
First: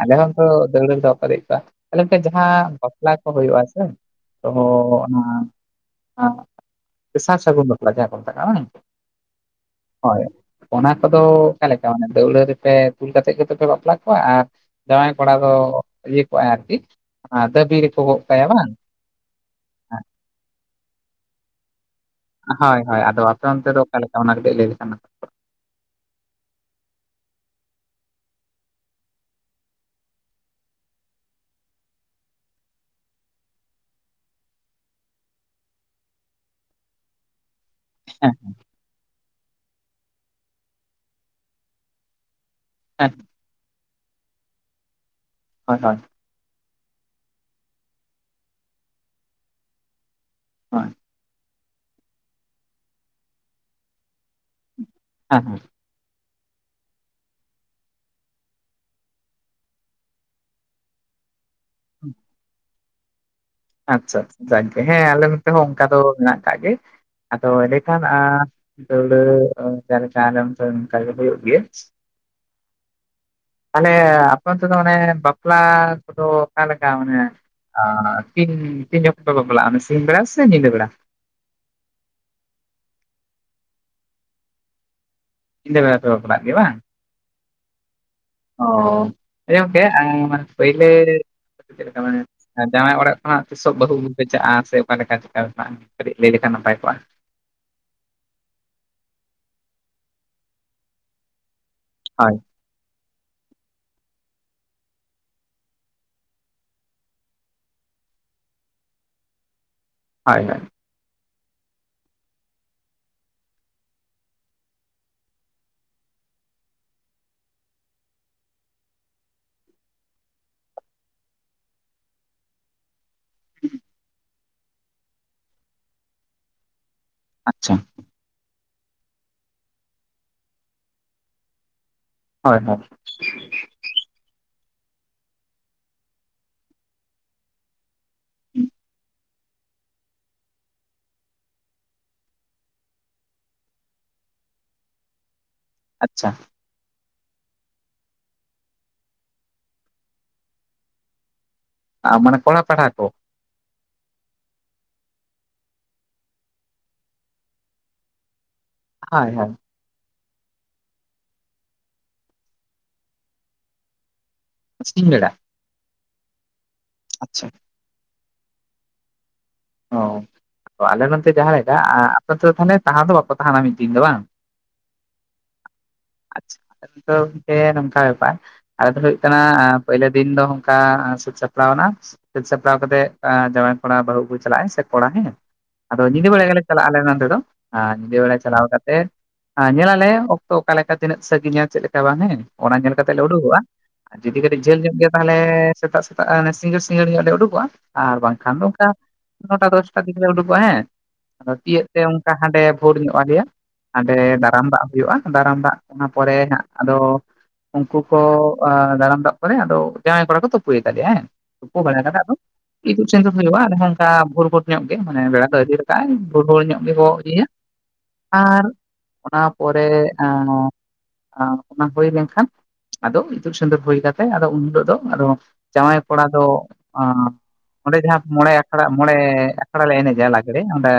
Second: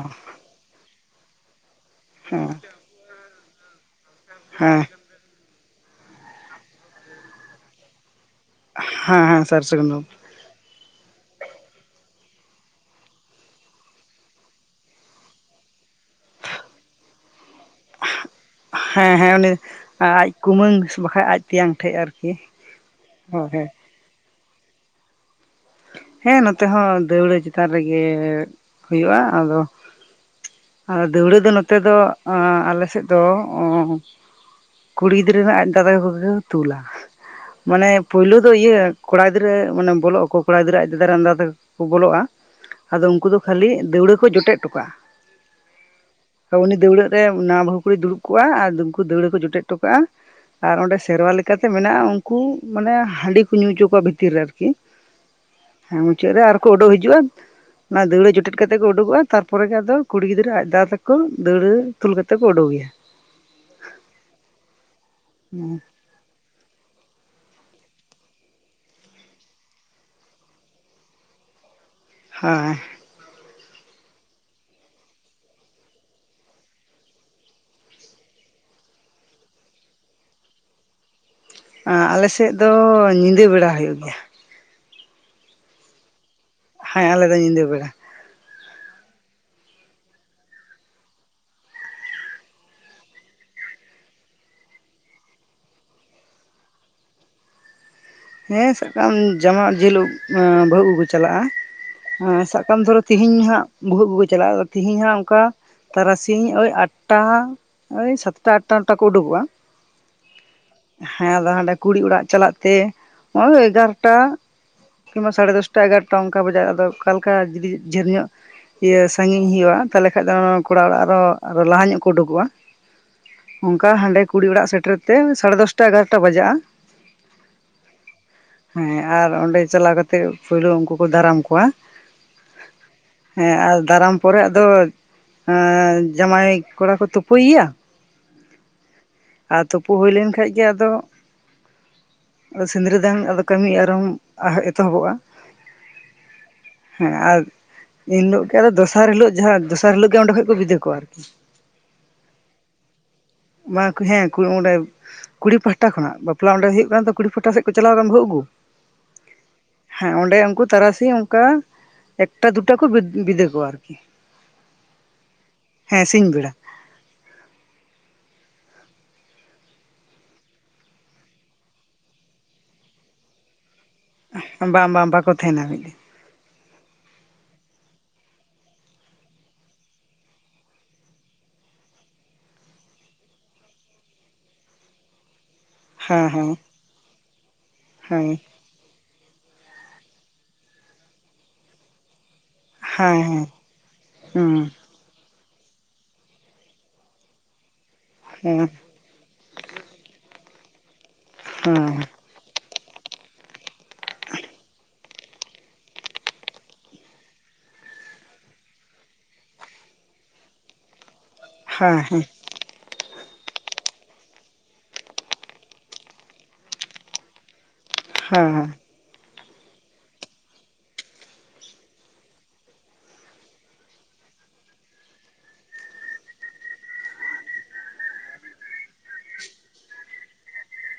A: ᱟᱞᱮ ᱦᱚᱸ ᱛ ᱫᱟᱹᱣᱲᱟᱹᱲ ᱨᱮ ᱫᱚ ᱵᱟᱠᱚ ᱫᱮ ᱠᱚᱣᱟ ᱟᱞᱮ ᱢᱤᱫᱴᱮᱱ
B: ᱦᱮᱸ
A: ᱡᱟᱦᱟᱸ ᱵᱟᱯᱞᱟ ᱠᱚ ᱦᱩᱭᱩᱜᱼᱟ ᱥᱮ [UNINTELLIGIBLE] ᱛ
B: ᱦᱮᱸ
A: ᱚᱱᱟ ᱥᱟᱨ ᱥᱟᱹᱜᱩᱱ ᱵᱟᱯᱞᱟ ᱡᱟᱦᱟᱸ ᱠᱚ ᱢᱮᱛᱟᱜᱟᱜ ᱵᱟᱝ [INAUDIBLE]
B: ᱦᱮᱸ ᱦᱮᱸ ᱥᱟᱨ ᱥᱟᱹᱜᱩᱱ [INAUDIBLE]
A: ᱦᱳᱭ ᱚᱱᱟ ᱠᱚᱫᱚ ᱚᱮᱫᱞᱮᱠᱟ ᱢᱟᱱᱮ ᱫᱟᱹᱣᱲᱟᱹ ᱨᱮᱯᱮ ᱛᱩᱞ ᱠᱟᱛᱮᱮᱫ ᱜᱮᱛᱚ ᱯᱮ ᱵᱟᱯᱞᱟᱟᱜ ᱠᱚ [INAUDIBLE] ᱟᱨ ᱡᱟᱶᱟᱭ ᱠᱚᱲᱟ ᱫᱚ ᱤᱭᱟᱹ ᱠᱚᱜᱼᱟᱭ ᱟᱨᱠᱤ ᱫᱟᱹᱵᱤ ᱨᱮᱠᱚ ᱜᱚᱜ ᱠᱟᱭᱟ ᱵᱟᱝ [INAUDIBLE]
B: ᱦᱮᱸ ᱦᱮᱸ ᱩᱱᱤᱚᱱᱮ ᱟᱡ ᱠᱩᱢᱟᱹᱝ ᱵᱟᱠᱟᱱ ᱟᱡ ᱛᱮᱭᱟᱝ ᱴᱷᱮᱡ ᱟᱨᱠᱤ [INAUDIBLE]
A: ᱦᱳᱭ ᱦᱳᱭ ᱟᱫᱚ ᱟᱯᱮᱚᱱᱛᱮ ᱫᱚ ᱚᱠᱟᱞ ᱞᱮᱠᱟ ᱚᱱᱟ ᱨᱮᱯᱮ ᱞᱟᱹᱭ ᱞᱮᱮ [UNINTELLIGIBLE]
B: ᱦᱮᱸ ᱱᱚᱛᱮ ᱦᱚᱸ ᱫᱟᱹᱣᱲᱟᱹ ᱪᱮᱛᱟᱱ ᱨᱮᱜᱮ ᱦᱩᱭᱩᱜᱼᱟ ᱟᱫᱚ [INAUDIBLE] ᱟᱨ ᱫᱟᱹᱣᱲᱟᱹ ᱫᱚ ᱱᱚᱛᱮ ᱫᱚ ᱟᱞᱮ ᱥᱮᱫ ᱫᱚ [INAUDIBLE] ᱠᱩᱲᱤ ᱜᱤᱫᱽᱨᱟᱹ ᱨᱮᱱᱟᱜ ᱟᱡ ᱫᱟᱫᱟ ᱠᱚᱜᱮ ᱠᱚ ᱛᱩᱞᱟ [INAUDIBLE] ᱢᱟᱱᱮ
A: ᱦᱮᱸ
B: ᱯᱳᱭᱞᱳ ᱫᱚ ᱤᱭᱟᱹ ᱠᱚᱲᱟ ᱜᱤᱫᱽᱨᱟᱹ ᱢᱟᱱᱮ ᱵᱚᱞᱚᱜ ᱟᱠᱚ [INAUDIBLE] ᱠᱚᱲᱟ ᱜᱤᱫᱽᱨᱟᱹ ᱟᱡ ᱫ ᱫᱟᱨᱮ ᱟᱫᱟ ᱛᱮᱠᱚ ᱵᱚᱞᱚᱜᱼᱟ ᱟᱫᱚ
A: ᱦᱮᱸ
B: ᱩᱱᱠᱩ ᱫᱚ ᱠᱷᱟᱹᱞᱤ ᱫᱟᱹᱣᱲᱟᱹ ᱠᱚ ᱡᱚᱴᱮᱫ ᱦᱚᱴᱚ ᱠᱟᱜᱼᱟ [INAUDIBLE]
A: ᱦᱳᱭ ᱦᱳᱭ [INAUDIBLE]
B: ᱩᱱᱤ ᱫᱟᱹᱲᱟᱹᱜ ᱨᱮ ᱱᱟ ᱵᱟᱹᱩ ᱠᱩᱲ ᱫᱩᱲᱩᱵ ᱠᱚᱜ ᱟᱨ ᱩᱱᱠᱩ ᱫᱟᱹᱣᱲᱟᱹ ᱠᱚ ᱡᱚᱴᱮᱫ ᱠᱚ [UNINTELLIGIBLE] ᱴᱚ ᱠᱟᱜᱼᱟ ᱟᱨ
A: ᱦᱳᱭ
B: ᱚᱸᱰᱮ ᱥᱮᱨᱣᱟ ᱞᱮᱠᱟ [INAUDIBLE] ᱪᱤᱠᱟᱹᱛᱮ ᱢᱮᱱᱟᱜᱼᱟ ᱩᱱᱠᱩ ᱢᱟᱱᱮ ᱦᱟᱺᱰᱤ ᱠᱚ ᱧᱩ ᱚᱪᱚ ᱠᱚᱣᱟ ᱵᱷᱤᱛᱤᱨ ᱨᱮ ᱟᱨᱠᱤ
A: ᱦᱮᱸ ᱦᱮᱸ
B: ᱦᱮᱸ ᱢᱩᱪᱟᱹᱫ ᱨᱮ ᱟᱨ ᱠᱚ ᱩᱰᱩᱠ ᱦᱤᱡᱩᱜᱼᱟ ᱚᱱᱟ ᱫᱟᱹᱣᱲᱟᱹ ᱡᱚᱴᱮᱫ ᱠᱟᱛᱮᱜ ᱠᱚ ᱩᱰᱩᱠᱚᱜ ᱛᱟᱨᱯᱚᱨᱮ ᱟᱫᱚ ᱠᱩᱲᱤ ᱜᱤᱫᱽᱨᱟᱹ ᱟᱡ ᱫᱟ ᱛᱟᱠᱚ ᱠᱚ ᱫᱟᱹᱟᱹᱲᱟᱹ ᱛᱩᱞ ᱠᱟᱛᱮ ᱠᱚ ᱩᱰᱩᱠᱮᱭᱟ
A: ᱟᱪᱪᱷᱟ ᱟᱪᱪᱷᱟ ᱡᱟᱜᱮ ᱦᱮᱸ ᱟᱞᱮ ᱱᱚᱛᱮ ᱦᱚᱸ ᱚᱱᱠᱟ ᱫᱚ ᱢᱮᱱᱟᱜ ᱠᱟᱜ ᱜᱮ ᱟᱫᱚ ᱮᱸᱰᱮᱠᱷᱟᱱ ᱫᱟᱹᱣᱲᱟᱹ [UNINTELLIGIBLE] ᱦᱩᱭᱩᱜ ᱜᱮᱭᱟᱹ
B: ᱦᱮᱸ [INAUDIBLE]
A: ᱛᱟᱦᱚᱞᱮ ᱟᱯᱮ ᱚᱱᱛᱮ ᱫᱚ ᱢᱟᱱᱮ ᱵᱟᱯᱞᱟ ᱠᱚᱫᱚ ᱚᱠᱟ ᱞᱮᱠᱟ ᱢᱟᱱᱮ? ᱛᱤᱱ ᱛᱤᱱ ᱡᱚᱠᱷᱚᱱ ᱠᱚ ᱵᱟᱯᱞᱟᱜᱼᱟ ᱥᱤᱧ ᱵᱮᱲᱟ ᱥᱮ ᱧᱤᱫᱟᱹ ᱵᱮᱲᱟ?
B: ᱟᱞᱮ ᱥᱮᱫ ᱫᱚ ᱧᱤᱫᱟᱹ ᱵᱮᱲᱟ ᱦᱩᱭᱩᱜ ᱜᱮᱭᱟ᱾
A: ᱧᱤᱫᱟᱹ ᱵᱮᱲᱟ ᱯᱮ ᱵᱟᱯᱞᱟᱜ ᱜᱮ ᱵᱟᱝ?
B: ᱦᱮᱸ ᱟᱞᱮ ᱫᱚ ᱧᱤᱫᱟᱹ ᱵᱮᱲᱟ
A: ᱚᱸ [UNINTELLIGIBLE] ᱯᱟᱹᱭᱞᱟᱹ ᱪᱮᱫ ᱞᱮᱠᱟ ᱢᱟᱱᱮ ᱡᱟᱶᱟᱭ ᱚᱲᱟᱜ ᱠᱷᱚᱱᱟᱜ ᱛᱤᱥᱚᱜ ᱵᱟᱹᱦᱩ ᱵᱟᱹᱦᱩ ᱯᱮ ᱪᱟᱜᱼᱟ ᱥᱮ ᱚᱠᱟ ᱞᱮᱠᱟ ᱪᱮᱠᱟ? ᱠᱟᱹᱴᱤᱡ ᱞᱟᱹᱭ ᱞᱮᱠᱷᱟᱱ ᱱᱟᱯᱟᱭ ᱠᱚᱜᱼᱟ᱾
B: ᱦᱮᱸ ᱥᱟᱵ ᱠᱟᱜ ᱢᱮ ᱡᱟᱢᱟ ᱡᱤᱞᱳ ᱵᱟᱹᱦᱩ ᱟᱹᱜᱩ ᱠᱚ ᱪᱟᱞᱟᱜᱼᱟ
A: ᱦᱳᱭ
B: ᱥᱟᱵ ᱮᱢ ᱫᱷᱚᱨᱚ ᱛᱮᱦᱤᱧ ᱦᱟᱸᱜ ᱵᱟᱦᱩ ᱪᱟᱞᱟᱜᱼᱟ ᱛᱮᱦᱤᱧ ᱦᱟᱸᱜ ᱚᱱᱠᱟ ᱛᱟᱨᱟᱥᱤᱧ ᱳᱭ ᱟᱴᱴᱟ ᱳᱭ ᱥᱟᱛᱴᱟ ᱟᱴᱴᱟ ᱠᱚ ᱩᱰᱩᱠᱚᱜᱼᱟ᱾
A: [UNINTELLIGIBLE]
B: ᱦᱮᱸ ᱟᱫᱚ ᱦᱟᱸᱰᱮ ᱠᱩᱲᱤ ᱚᱲᱟᱜ ᱪᱟᱞᱟᱜ ᱛᱮ ᱚᱸᱭ ᱮᱜᱟᱨᱚᱴᱟ ᱠᱤᱢᱵᱟ ᱥᱟᱲᱮ ᱫᱚᱥᱴᱟ ᱮᱜᱟᱨᱚᱴᱟ ᱚᱱᱠᱟ ᱵᱟᱡᱟᱜ ᱟᱫᱚ ᱚᱠᱟ ᱞᱮᱠᱟ ᱡᱩᱫᱤ ᱡᱷᱟᱹᱞ ᱧᱚᱜ ᱤᱭᱟᱹ ᱥᱟᱺᱜᱤᱧ ᱦᱩᱭᱩᱜᱼᱟ ᱛᱟᱞᱦᱮ ᱠᱷᱟᱡ ᱫᱚ ᱠᱚᱲᱟ ᱚᱲᱟᱜ ᱨᱮᱦᱚᱸ ᱞᱟᱦᱟ ᱧᱚᱜ ᱠᱚ ᱩᱰᱩᱠᱚᱜᱼᱟ᱾ ᱚᱱᱠᱟ ᱦᱟᱸᱰᱮ ᱠᱩᱲᱤ ᱚᱲᱟᱜ ᱥᱮᱴᱮᱨ ᱛᱮ ᱥᱟᱲᱮ ᱫᱚᱥᱴᱟ ᱮᱜᱟᱨᱚᱴᱟ ᱵᱟᱡᱟᱜᱼᱟ᱾
A: ᱟᱪᱪᱷᱟ
B: ᱦᱮᱸ ᱟᱨ ᱚᱸᱰᱮ ᱪᱟᱞᱟᱣ ᱠᱟᱛᱮᱫ ᱯᱳᱭᱞᱩ ᱩᱱᱠᱩ ᱠᱚ ᱫᱟᱨᱟᱢ ᱠᱚᱣᱟ᱾
A: ᱦᱳᱭ ᱦᱳᱭ
B: ᱦᱮᱸ ᱟᱨ ᱫᱟᱨᱟᱢ ᱯᱚᱨᱮ ᱟᱫᱚ ᱡᱟᱢᱟᱭ ᱠᱚᱲᱟ ᱠᱚ ᱛᱩᱯᱩᱭᱮᱭᱟ
A: [INAUDIBLE]
B: ᱟᱨ ᱛᱩᱯᱩ ᱦᱩᱭ ᱞᱮᱱ ᱠᱷᱟᱱ ᱜᱮ ᱟᱫᱚ ᱟᱫᱚ ᱥᱤᱸᱫᱽᱨᱟᱹ ᱫᱟᱱ ᱟᱫᱚ ᱠᱟᱹᱢᱤ ᱟᱨᱚᱢ ᱮᱛᱚᱦᱚᱵᱚᱜᱼᱟ᱾
A: ᱟᱪᱪᱷᱟ
B: ᱦᱮᱸ ᱟᱨ ᱮᱱ ᱦᱤᱞᱳᱜ ᱜᱮ ᱟᱫᱚ ᱫᱚᱥᱟᱨ ᱦᱤᱞᱳᱜ ᱡᱟᱦᱟᱸ ᱫᱚᱥᱟᱨ ᱦᱤᱞᱳᱜ ᱜᱮ ᱚᱸᱰᱮ ᱠᱷᱚᱡ ᱠᱚ ᱵᱤᱫᱟᱹᱭ ᱠᱚᱣᱟ
A: ᱢᱟᱱᱮ ᱠᱚᱲᱟ ᱯᱟᱦᱲᱟ ᱠᱚ
B: ᱢᱟ ᱦᱮᱸ ᱚᱸᱰᱮ ᱠᱩᱲᱤ ᱯᱟᱦᱴᱟ ᱠᱷᱚᱱᱟᱜ ᱵᱟᱯᱞᱟ ᱚᱸᱰᱮ ᱦᱩᱭᱩᱜ ᱠᱟᱱᱟ ᱛᱚ ᱠᱩᱲᱤ ᱯᱟᱦᱴᱟ ᱥᱮᱫ ᱠᱚ ᱪᱟᱞᱟᱣ ᱠᱟᱱ ᱵᱟᱹᱦᱩ ᱟᱹᱜᱩ
A: ᱦᱳᱭ ᱦᱳᱭ
B: ᱦᱮᱸ ᱚᱸᱰᱮ ᱩᱱᱠᱩ ᱛᱟᱨᱟᱥᱤᱧ ᱚᱱᱠᱟ ᱮᱠᱴᱟ ᱫᱩᱴᱟ ᱠᱚ ᱵᱤᱫᱟᱹᱭ ᱠᱚᱣᱟ
A: ᱥᱤᱧ ᱵᱮᱲᱟ
B: ᱦᱮᱸ ᱥᱤᱧ ᱵᱮᱲᱟ
A: ᱟᱪᱪᱷᱟ ᱚ ᱟᱞᱮ ᱱᱚᱱᱛᱮ ᱡᱟᱦᱟᱸ ᱞᱮᱠᱟ ᱟᱯᱮ ᱛᱟᱦᱚᱞᱮ ᱛᱟᱦᱮᱸ ᱫᱚ ᱵᱟᱠᱚ ᱛᱟᱦᱮᱱᱟ ᱢᱤᱫ ᱫᱤᱱ ᱫᱚ ᱵᱟᱝ
B: ᱵᱟᱝ ᱵᱟᱝ ᱵᱟᱠᱚ ᱛᱟᱦᱮᱱᱟ ᱢᱤᱫ ᱫᱤᱱ
A: ᱟᱪᱪᱷᱟ ᱟᱫᱚ ᱜᱚᱝᱠᱮ ᱱᱚᱝᱠᱟ ᱵᱮᱯᱟᱨ ᱟᱞᱮ ᱫᱚ ᱦᱩᱭᱩᱜ ᱠᱟᱱᱟ ᱯᱳᱭᱞᱳ ᱫᱤᱱ ᱫᱚ ᱚᱱᱠᱟ ᱥᱟᱹᱛ ᱥᱟᱯᱲᱟᱣ ᱮᱱᱟ ᱥᱟᱹᱛ ᱥᱟᱯᱲᱟᱣ ᱠᱟᱛᱮ ᱡᱟᱶᱟᱭ ᱠᱚᱲᱟ ᱵᱟᱹᱦᱩ ᱟᱹᱜᱩᱭ ᱪᱟᱞᱟᱜ-ᱟᱭ ᱥᱮ ᱠᱚᱲᱟ ᱦᱮᱸ ᱟᱫᱚ
B: ᱦᱮᱸ
A: ᱧᱤᱫᱟᱹ ᱵᱮᱲᱟ
B: ᱦᱮᱸ
A: ᱜᱮᱞᱮ ᱪᱟᱞᱟᱜᱼᱟ ᱟᱞᱮ ᱱᱚᱸᱰᱮ ᱫᱚ ᱟᱨ ᱧᱤᱫᱟᱹ
B: ᱦᱮᱸ
A: ᱵᱮᱲᱟ ᱪᱟᱞᱟᱣ ᱠᱟᱛᱮᱜ ᱧᱮᱞᱟᱞᱮ ᱚᱠᱛᱚ ᱚᱠᱟ ᱞᱮᱠᱟ ᱛᱤᱱᱟᱹᱜ ᱥᱟᱺᱜᱤᱧᱟ ᱪᱮᱫ ᱞᱮᱠᱟ ᱵᱟᱝ ᱦᱮᱸ ᱚᱱᱟ ᱧᱮᱞ ᱠᱟᱛᱮ ᱞᱮ
B: ᱦᱮᱸ
A: ᱩᱰᱩᱠᱚᱜᱼᱟ ᱟᱨ ᱡᱩᱫᱤ
B: ᱦᱮᱸ
A: ᱠᱟᱹᱴᱤᱡ ᱡᱷᱟᱹᱞ ᱧᱚᱜ ᱜᱮᱭᱟ ᱛᱟᱦᱚᱞᱮ ᱥᱮᱛᱟᱜ ᱥᱮᱛᱟᱜ ᱥᱤᱸᱜᱟᱹᱲ ᱥᱤᱸᱜᱟᱹᱲ ᱧᱚᱜ ᱞᱮ ᱩᱰᱩᱠᱚᱜᱼᱟ ᱟᱨ ᱵᱟᱝᱠᱷᱟᱱ ᱫᱚ
B: ᱦᱮᱸ
A: ᱚᱱᱠᱟ ᱱᱚᱴᱟ ᱫᱚᱥᱴᱟ ᱥᱮᱫ ᱞᱮ ᱩᱰᱩᱠᱚᱜᱼᱟ ᱦᱮᱸ ᱟᱫᱚ
B: ᱦᱮᱸ
A: ᱛᱤᱭᱟᱹᱜ ᱛᱮ ᱚᱱᱠᱟ ᱦᱟᱸᱰᱮ ᱵᱷᱳᱨ ᱧᱚᱜ ᱟᱞᱮᱭᱟ ᱦᱟᱸᱰᱮ ᱫᱟᱨᱟᱢ ᱫᱟᱜ ᱦᱩᱭᱩᱜᱼᱟ ᱫᱟᱨᱟᱢ ᱫᱟᱜ ᱚᱱᱟ ᱯᱚᱨᱮ ᱦᱟᱸᱜ ᱟᱫᱚ ᱩᱱᱠᱩ ᱠᱚ ᱫᱟᱨᱟᱢ ᱫᱟᱜ ᱯᱚᱨᱮ ᱟᱫᱚ ᱡᱟᱶᱟᱭ ᱠᱚᱲᱟ ᱠᱚ ᱛᱩᱯᱩᱭ ᱮ ᱛᱟᱞᱮᱭᱟ ᱦᱮᱸ ᱛᱩᱯᱩ ᱵᱟᱲᱟ ᱠᱟᱛᱮ
B: ᱦᱮᱸ
A: ᱟᱫᱚ ᱤᱛᱩᱫ ᱥᱤᱸᱫᱩᱨ ᱦᱩᱭᱩᱜᱼᱟ ᱟᱨ ᱦᱚᱸ ᱵᱷᱳᱨ ᱵᱷᱳᱨ ᱧᱚᱜ ᱜᱮ ᱢᱟᱱᱮ ᱵᱮᱲᱟ ᱫᱚ ᱟᱨᱤ ᱨᱟᱠᱟ ᱟᱭ ᱵᱷᱳᱨ ᱵᱷᱳᱨ ᱧᱚᱜ ᱜᱮᱠᱚ ᱤᱫᱤᱭᱟ
B: ᱦᱮᱸ
A: ᱟᱨ ᱚᱱᱟ ᱯᱚᱨᱮ ᱚᱱᱟ ᱦᱩᱭ ᱞᱮᱱᱠᱷᱟᱱ ᱟᱫᱚ ᱤᱛᱩᱫ ᱥᱤᱸᱫᱩᱨ ᱦᱩᱭ ᱠᱟᱛᱮᱫ ᱟᱫᱚ ᱩᱱ ᱦᱤᱞᱳᱜ ᱫᱚ ᱟᱫᱚ ᱡᱟᱶᱟᱭ ᱠᱚᱲᱟ ᱫᱚ ᱚᱸᱰᱮ ᱡᱟᱦᱟᱸ ᱢᱚᱬᱮ ᱟᱠᱷᱲᱟ ᱢᱚᱬᱮ ᱟᱠᱷᱲᱟ ᱞᱮ ᱮᱱᱮᱡᱟ ᱞᱟᱜᱽᱲᱮ ᱚᱸᱰᱮ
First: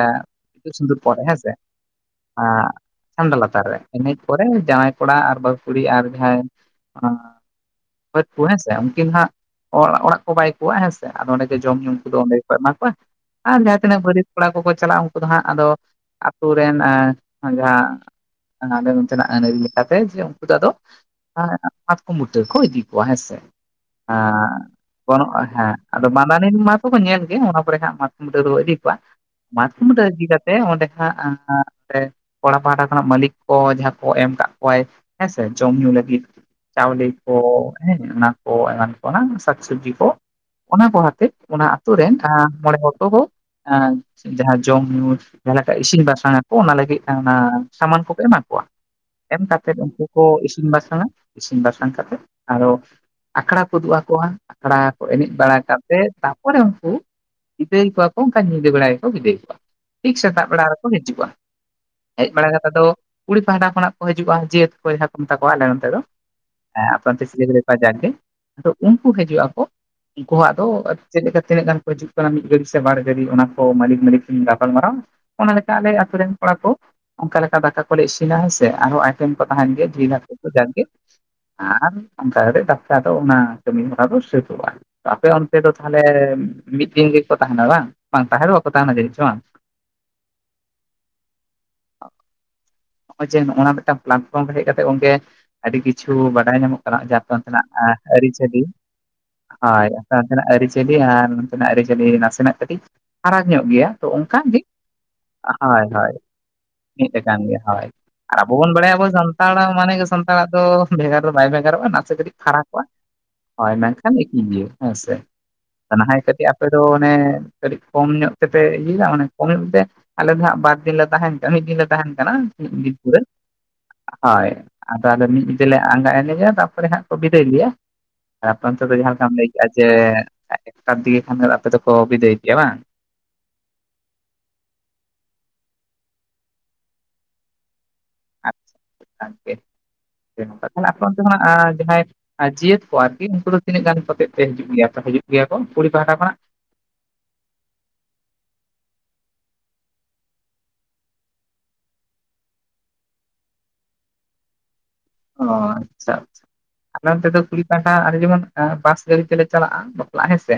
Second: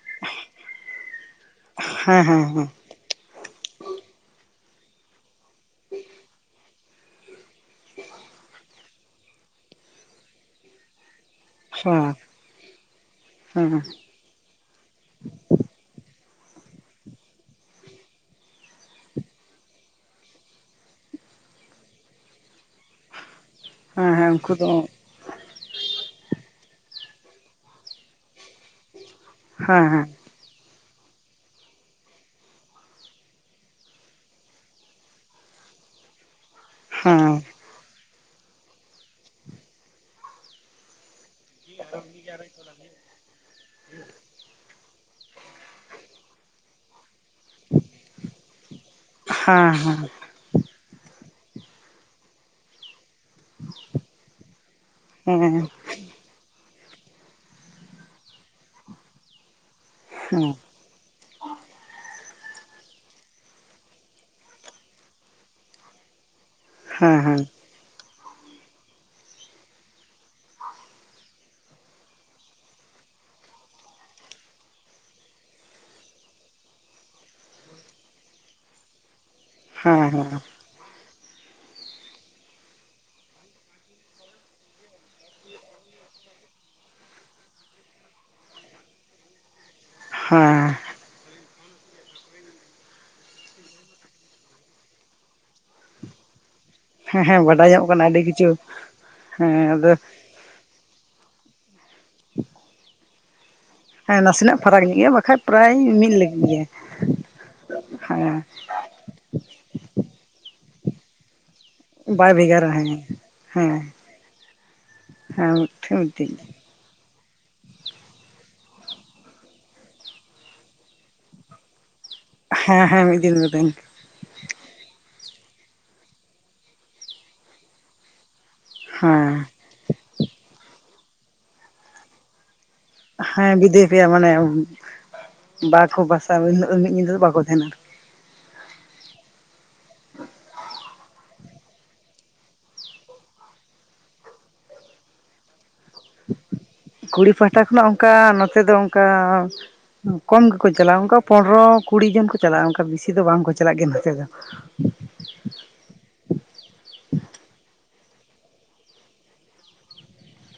A: ᱤᱛᱩᱫ ᱥᱤᱸᱫᱩᱨ ᱯᱚᱨᱮ ᱦᱮᱸᱥᱮ
B: ᱦᱮᱸ ᱦᱮᱸ
A: [UNINTELLIGIBLE] ᱪᱷᱟᱢᱰᱟ ᱞᱟᱛᱟᱨ ᱨᱮ ᱮᱱᱮᱡ ᱯᱚᱨᱮ ᱡᱟᱶᱟᱭ ᱠᱚᱲᱟ ᱟᱨ ᱵᱟᱹᱦᱩ ᱠᱩᱲᱤ ᱟᱨ ᱡᱟᱦᱟᱸᱭ ᱦᱮᱸᱥᱮ ᱩᱱᱠᱤᱱ ᱱᱟᱦᱟᱜ ᱚᱲᱟᱜ ᱠᱚ ᱵᱟᱭ ᱠᱚᱣᱟ ᱦᱮᱸᱥᱮ ᱟᱫᱚ ᱚᱸᱰᱮ ᱡᱚᱢ ᱧᱩᱢ ᱠᱚᱫᱚ
B: ᱦᱮᱸ ᱦᱮᱸ
A: ᱚᱸᱰᱮ ᱜᱮᱠᱚ ᱮᱢᱟ ᱠᱚᱣᱟ ᱟᱨ ᱡᱟᱸᱦᱟ
B: ᱦᱮᱸ ᱦᱮᱸ ᱦᱮᱸ
A: ᱛᱤᱱᱟᱹᱜ ᱵᱟᱹᱨᱭᱟᱛ ᱠᱚᱲᱟ ᱠᱚᱠᱚ ᱪᱟᱞᱟᱜᱼᱟ ᱩᱱᱠᱩ ᱫᱚ ᱦᱟᱸᱜ ᱟᱫᱚ ᱟᱛᱳ ᱨᱮᱱ ᱡᱟᱦᱟᱸ ᱦᱟᱸᱰᱮ ᱵᱚᱱ ᱪᱟᱞᱟᱜᱼᱟ ᱚᱸᱰᱮ ᱤᱭᱟᱹ ᱠᱟᱛᱮ ᱡᱮ ᱩᱱᱠᱩ ᱫᱚ ᱟᱫᱚ ᱢᱟᱛᱠᱚᱢ ᱵᱩᱴᱟᱹ ᱠᱚ ᱤᱫᱤ ᱠᱚᱣᱟ ᱦᱮᱸᱥᱮ
B: ᱩᱱᱠᱩ
A: ᱦᱮᱸ
B: ᱫᱚ
A: ᱜᱚᱱᱚᱜᱼᱟ ᱦᱮᱸ ᱟᱫᱚ ᱵᱟᱸᱫᱟᱱᱤ ᱢᱟᱛᱚ ᱠᱚ ᱧᱮᱞ ᱚᱱᱟ ᱯᱚᱨᱮ ᱦᱟᱸᱜ ᱢᱟᱛᱠᱚᱢ ᱵᱩᱴᱟᱹ ᱫᱚᱵᱚ ᱤᱫᱤ ᱠᱚᱣᱟ
B: ᱦᱮᱸ
A: ᱢᱟᱛᱠᱚᱢ ᱵᱩᱴᱟᱹ
B: ᱦᱮᱸ
A: ᱤᱫᱤ ᱠᱟᱛᱮᱫ ᱚᱸᱰᱮ ᱦᱟᱸᱜ ᱠᱚᱲᱟ ᱯᱟᱦᱴᱟ ᱠᱷᱚᱱᱟᱜ ᱢᱟᱹᱞᱤᱠ ᱠᱚ ᱡᱟᱦᱟᱸ ᱠᱚ ᱮᱢ ᱟᱠᱟᱫ ᱠᱚᱣᱟᱭ ᱦᱮᱸᱥᱮ ᱡᱚᱢ ᱧᱩ ᱞᱟᱹᱜᱤᱫ ᱪᱟᱣᱞᱤ ᱠᱚ
B: ᱦᱮᱸ
A: ᱦᱮᱸ ᱚᱱᱟ ᱠᱚ ᱮᱢᱟᱱ ᱠᱚ ᱥᱟᱠ ᱥᱚᱵᱡᱤ ᱠᱚ ᱚᱱᱟ ᱠᱚ ᱟᱛᱮ ᱚᱱᱟ ᱟᱛᱩ ᱨᱮᱱ ᱦᱟᱜ ᱢᱚᱬᱮ ᱦᱚᱲ ᱦᱚᱸ ᱡᱟᱦᱟᱸ ᱡᱚᱢ ᱧᱩ ᱡᱟᱦᱟᱸ ᱞᱮᱠᱟ ᱤᱥᱤᱱ ᱵᱟᱥᱟᱝ ᱟᱠᱚ ᱚᱱᱟ ᱞᱟᱹᱜᱤᱫ ᱚᱱᱟ ᱥᱟᱢᱟᱱ ᱠᱚᱯᱮ ᱮᱢᱟ ᱠᱚᱣᱟ ᱮᱢ
B: ᱦᱮᱸ
A: ᱠᱟᱛᱮᱫ
B: ᱦᱮᱸ
A: ᱩᱱᱠᱩ ᱠᱚ ᱤᱥᱤᱱ ᱵᱟᱥᱟᱝᱼᱟ ᱤᱥᱤᱱ ᱵᱟᱥᱟᱝ ᱠᱟᱛᱮᱫ ᱟᱨᱚ ᱟᱠᱷᱲᱟ ᱠᱚ ᱩᱫᱩᱜ ᱟᱠᱚᱣᱟ ᱟᱠᱷᱲᱟ ᱠᱚ ᱮᱱᱮᱡ ᱵᱟᱲᱟ
B: ᱦᱮᱸ ᱦᱮᱸ ᱦᱮᱸ
A: ᱠᱟᱛᱮᱫ ᱛᱟᱨᱯᱚᱨᱮ ᱩᱱᱠᱩ ᱵᱤᱫᱟᱹᱭ ᱠᱚᱣᱟ ᱠᱚ ᱚᱱᱠᱟ ᱧᱤᱫᱟᱹ ᱵᱮᱲᱟ ᱜᱮᱠᱚ ᱵᱤᱫᱟᱹᱭ ᱠᱚᱣᱟ ᱴᱷᱤᱠ ᱥᱮᱛᱟᱜ
B: ᱦᱮᱸ
A: ᱵᱮᱲᱟ ᱨᱮᱠᱚ ᱦᱤᱡᱩᱜᱼᱟ ᱦᱮᱡ ᱵᱟᱲᱟ ᱠᱟ ᱠᱟᱛᱮᱮᱫ ᱫᱚ ᱠᱩᱲᱤ ᱯᱟᱦᱴᱟ ᱠᱷᱚᱱᱟᱜ ᱠᱚ ᱦᱤᱡᱩᱜᱼᱟ ᱡᱤᱭᱟᱹᱛ ᱠᱚ ᱡᱟᱦᱟᱸ ᱠᱚ ᱢᱮᱛᱟ ᱠᱚᱣᱟ ᱟᱞᱮ ᱱᱚᱛᱮ ᱫᱚ ᱦᱮᱸ ᱟᱯᱟᱱᱛᱮ ᱥᱤᱞᱤᱜᱩᱲᱤ ᱠᱚ ᱡᱟᱠ ᱜᱮ ᱛᱚ ᱩᱱᱠᱩ ᱦᱤᱡᱩᱜ ᱟᱠᱚ ᱩᱱᱠᱩ ᱣᱟᱜ ᱫᱚ ᱪᱮᱫ ᱞᱮᱠᱟ ᱛᱤᱱᱟᱹᱜ ᱜᱟᱱ ᱠᱚ ᱦᱤᱡᱩᱜ ᱠᱟᱱᱟ ᱢᱤᱫ ᱜᱟᱹᱰᱤ ᱥᱮ ᱵᱟᱨ ᱜᱟᱹᱰᱤ ᱚᱱᱟ ᱠᱚ ᱢᱟᱹᱞᱤᱠ ᱢᱟᱹᱞᱤᱠ ᱠᱤᱱ ᱜᱟᱯᱟᱞᱢᱟᱨᱟᱣᱟ ᱚᱱᱟ ᱞᱮᱠᱟ ᱟᱞᱮ ᱟᱹᱛᱩ ᱨᱤᱱ ᱠᱚᱲᱟ ᱠᱚ ᱚᱱᱠᱟ ᱞᱮᱠᱟ ᱫᱟᱠᱟ ᱠᱚᱞᱮ ᱤᱥᱤᱱᱟ ᱦᱮᱸᱥᱮ ᱟᱨ ᱦᱚᱸ
B: ᱦᱮᱸ
A: [UNINTELLIGIBLE] ᱜᱮ ᱟᱨ ᱚᱱᱠᱟ ᱰᱟᱠᱛᱟᱨ ᱫᱚ ᱚᱱᱟ ᱠᱟᱹᱢᱤ ᱦᱚᱨᱟ ᱫᱚ ᱥᱟᱹᱛᱩᱜᱼᱟ ᱟᱯᱮ ᱚᱱᱛᱮ ᱫᱚ ᱛᱟᱦᱚᱞᱮ ᱢᱤᱫ ᱫᱤᱱ ᱜᱮᱠᱚ ᱛᱟᱦᱮᱱᱟ ᱵᱟᱝ ᱵᱟᱝ ᱛᱟᱦᱮᱸ ᱫᱚ ᱵᱟᱠᱚ ᱛᱟᱦᱮᱱᱟ ᱠᱤᱱᱛᱩ ᱵᱟᱝ
B: ᱦᱮᱸ
A: ᱚ ᱱᱚᱜ ᱚᱭ ᱡᱮ ᱱᱚᱜ ᱚᱭ ᱢᱤᱫᱴᱟᱝ ᱯᱞᱟᱴᱯᱷᱨᱚᱢ ᱨᱮ ᱦᱮᱡ ᱠᱟᱛᱮ ᱜᱚᱢᱠᱮ ᱟᱹᱰᱤ ᱠᱤᱪᱷᱩ ᱵᱟᱰᱟᱭ ᱧᱟᱢᱚᱜ ᱠᱟᱱᱟ
B: ᱦᱮᱸ ᱦᱮᱸ
A: ᱡᱷᱟᱲᱠᱷᱚᱸᱰ ᱨᱮᱱᱟᱜ
B: ᱵᱟᱰᱟᱭ ᱧᱚᱜ ᱠᱟᱱᱟ ᱟᱹᱰᱤ ᱠᱤᱪᱷᱩ
A: ᱟᱹᱨᱤᱼᱪᱟᱹᱞᱤ
B: ᱦᱮᱸ ᱟᱫᱚ
A: ᱚᱱᱛᱮᱱᱟᱜ ᱟᱹᱨᱤᱼᱪᱟᱹᱞᱤ ᱟᱨ ᱱᱚᱛᱮᱱᱟᱜ ᱟᱹᱨᱤᱼᱪᱟᱹᱞᱤ ᱱᱟᱥᱮᱱᱟᱜ ᱠᱟᱹᱴᱤᱡ ᱯᱷᱟᱨᱟᱠ ᱧᱚᱜ ᱜᱮᱭᱟ ᱛᱚ
B: ᱦᱮᱸ
A: ᱚᱱᱠᱟ ᱜᱮ
B: ᱱᱟᱥᱮᱱᱟᱜ ᱯᱷᱟᱨᱟᱠ ᱧᱚᱜ ᱜᱮᱭᱟ ᱵᱟᱠᱷᱟᱡ ᱯᱨᱟᱭ
A: ᱦᱳᱭ ᱦᱳᱭ
B: ᱢᱤᱫ ᱞᱮᱠ ᱜᱮᱭᱟ
A: ᱢᱤᱫ ᱞᱮᱠᱟᱱ ᱜᱮᱭᱟ ᱦᱳᱭ ᱟᱨ
B: ᱦᱮᱸ
A: ᱟᱵᱚ ᱵᱚᱱ ᱵᱟᱲᱟᱭᱟ ᱟᱵᱚ ᱥᱟᱱᱛᱟᱲ ᱢᱟᱱᱮ ᱜᱮ ᱥᱟᱱᱛᱟᱲ ᱟᱜ ᱫᱚ ᱵᱷᱮᱜᱟᱨ ᱫᱚ ᱵᱟᱭ ᱵᱷᱮᱜᱟᱨᱚᱜᱼᱟ ᱱᱟᱥᱮ
B: ᱵᱟᱭ
A: ᱠᱟᱹᱴᱤᱡ
B: ᱵᱷᱮᱜᱟᱨᱟ
A: ᱯᱷᱟᱨᱟᱠᱚᱜᱼᱟ
B: ᱦᱮᱸ
A: ᱦᱳᱭ
B: ᱦᱮᱸ
A: ᱢᱮᱱᱠᱷᱟᱱ ᱮᱠᱤ ᱜᱮᱭᱟ ᱦᱮᱸ ᱥᱮ
B: ᱦᱮᱸ ᱢᱤᱫᱴᱷᱮᱱ
A: ᱱᱟᱦᱟᱭ
B: ᱢᱤᱫᱴᱤᱡ
A: ᱠᱟᱹᱴᱤᱡ ᱟᱯᱮ ᱫᱚ ᱚᱱᱮ ᱠᱟᱹᱴᱤᱡ ᱠᱚᱢ ᱧᱚᱜ ᱛᱮᱯᱮ ᱤᱫᱤᱭᱮᱫᱟ ᱢᱟᱱᱮ ᱠᱚᱢ ᱧᱚᱜ ᱯᱮ ᱟᱞᱮ ᱫᱚ ᱦᱟᱸᱜ ᱵᱟᱨ ᱫᱤᱱ ᱞᱮ ᱛᱟᱦᱮᱱ ᱠᱟᱱᱟ ᱢᱤᱫ ᱫᱤᱱ ᱞᱮ ᱛᱟᱦᱮᱱ ᱠᱟᱱᱟ ᱢᱤᱫ
B: ᱦᱮᱸ
A: ᱫᱤᱱ
B: ᱦᱮᱸ
A: ᱯᱩᱨᱟᱹ᱾
B: ᱢᱤᱫ ᱫᱤᱱ
A: ᱦᱳᱭ ᱟᱫᱚ ᱟᱞᱮ ᱢᱤᱫ ᱧᱤᱫᱟᱹ ᱞᱮ ᱟᱸᱜᱟᱭᱟ ᱮᱱᱮᱡᱟ ᱛᱟᱨᱯᱚᱨᱮ ᱦᱟᱸᱜ ᱠᱚ ᱵᱤᱫᱟᱹᱭ ᱞᱮᱭᱟ᱾ ᱟᱯᱮ ᱚᱱᱛᱮ ᱫᱚ ᱡᱟᱦᱟᱸ
B: ᱦᱮᱸ
A: ᱞᱮᱠᱟᱢ ᱞᱟᱹᱭ ᱠᱮᱫᱟ ᱡᱮ ᱮᱠᱴᱟ ᱫᱤᱜᱮ ᱠᱷᱚᱱ ᱟᱯᱮ ᱫᱚ ᱠᱚ ᱵᱤᱫᱟᱹᱭ ᱯᱮᱭᱟ ᱵᱟᱝ?
B: ᱦᱮᱸ ᱵᱤᱫᱟᱹᱭ ᱯᱮᱭᱟ ᱢᱟᱱᱮ ᱵᱟᱠᱚ ᱵᱟᱥᱟ ᱢᱤᱫ ᱧᱤᱫᱟᱹ ᱫᱚ ᱵᱟᱠᱚ ᱛᱟᱦᱮᱱᱟ᱾
A: ᱟᱪᱪᱷᱟ ᱵᱷᱟᱜᱮ [UNINTELLIGIBLE] ᱛᱟᱦᱚᱞᱮ ᱟᱯᱮ ᱚᱱᱛᱮ ᱠᱷᱚᱱᱟᱜ ᱡᱟᱦᱟᱸᱭ ᱟᱨ ᱡᱤᱭᱟᱹᱛ ᱠᱚ ᱟᱨᱠᱤ ᱩᱱᱠᱩ ᱫᱚ ᱛᱤᱱᱟᱹᱜ ᱜᱟᱱ ᱠᱚᱛᱮᱫ ᱛᱮ ᱦᱤᱡᱩᱜ ᱜᱮᱭᱟ ᱠᱚ ᱦᱤᱡᱩᱜ ᱜᱮᱭᱟ ᱠᱚ ᱠᱩᱲᱤ ᱯᱟᱦᱴᱟ ᱠᱷᱚᱱᱟᱜ?
B: ᱠᱩᱲᱤ ᱯᱟᱦᱴᱟ ᱠᱷᱚᱱᱟᱜ ᱚᱱᱠᱟ ᱱᱚᱛᱮ ᱫᱚ ᱚᱱᱠᱟ ᱠᱚᱢ ᱜᱮᱠᱚ ᱪᱟᱞᱟᱜᱼᱟ ᱚᱱᱠᱟ ᱯᱚᱱᱫᱨᱚ ᱠᱩᱲᱤ ᱡᱚᱱ ᱠᱚ ᱪᱟᱞᱟᱜᱼᱟ ᱚᱱᱱᱠᱟ ᱵᱮᱥᱤ ᱫᱚ ᱵᱟᱝᱠᱚ ᱪᱟᱞᱟᱜᱼ ᱠᱤᱱᱛᱩ ᱱᱚᱛᱮ ᱫᱚ᱾
A: ᱚ ᱟᱪᱪᱷᱟ ᱟᱪᱪᱷᱟ᱾ ᱟᱞᱮ ᱚᱱᱛᱮ ᱫᱚ ᱠᱩᱲᱤ ᱯᱟᱦᱴᱟ ᱡᱮᱢᱚᱱ ᱵᱟᱥ ᱜᱟᱹᱰᱤ ᱛᱮᱞᱮ ᱪᱟᱞᱟᱜᱼᱟ ᱵᱟᱯᱞᱟᱜ ᱦᱮᱸ ᱥᱮ,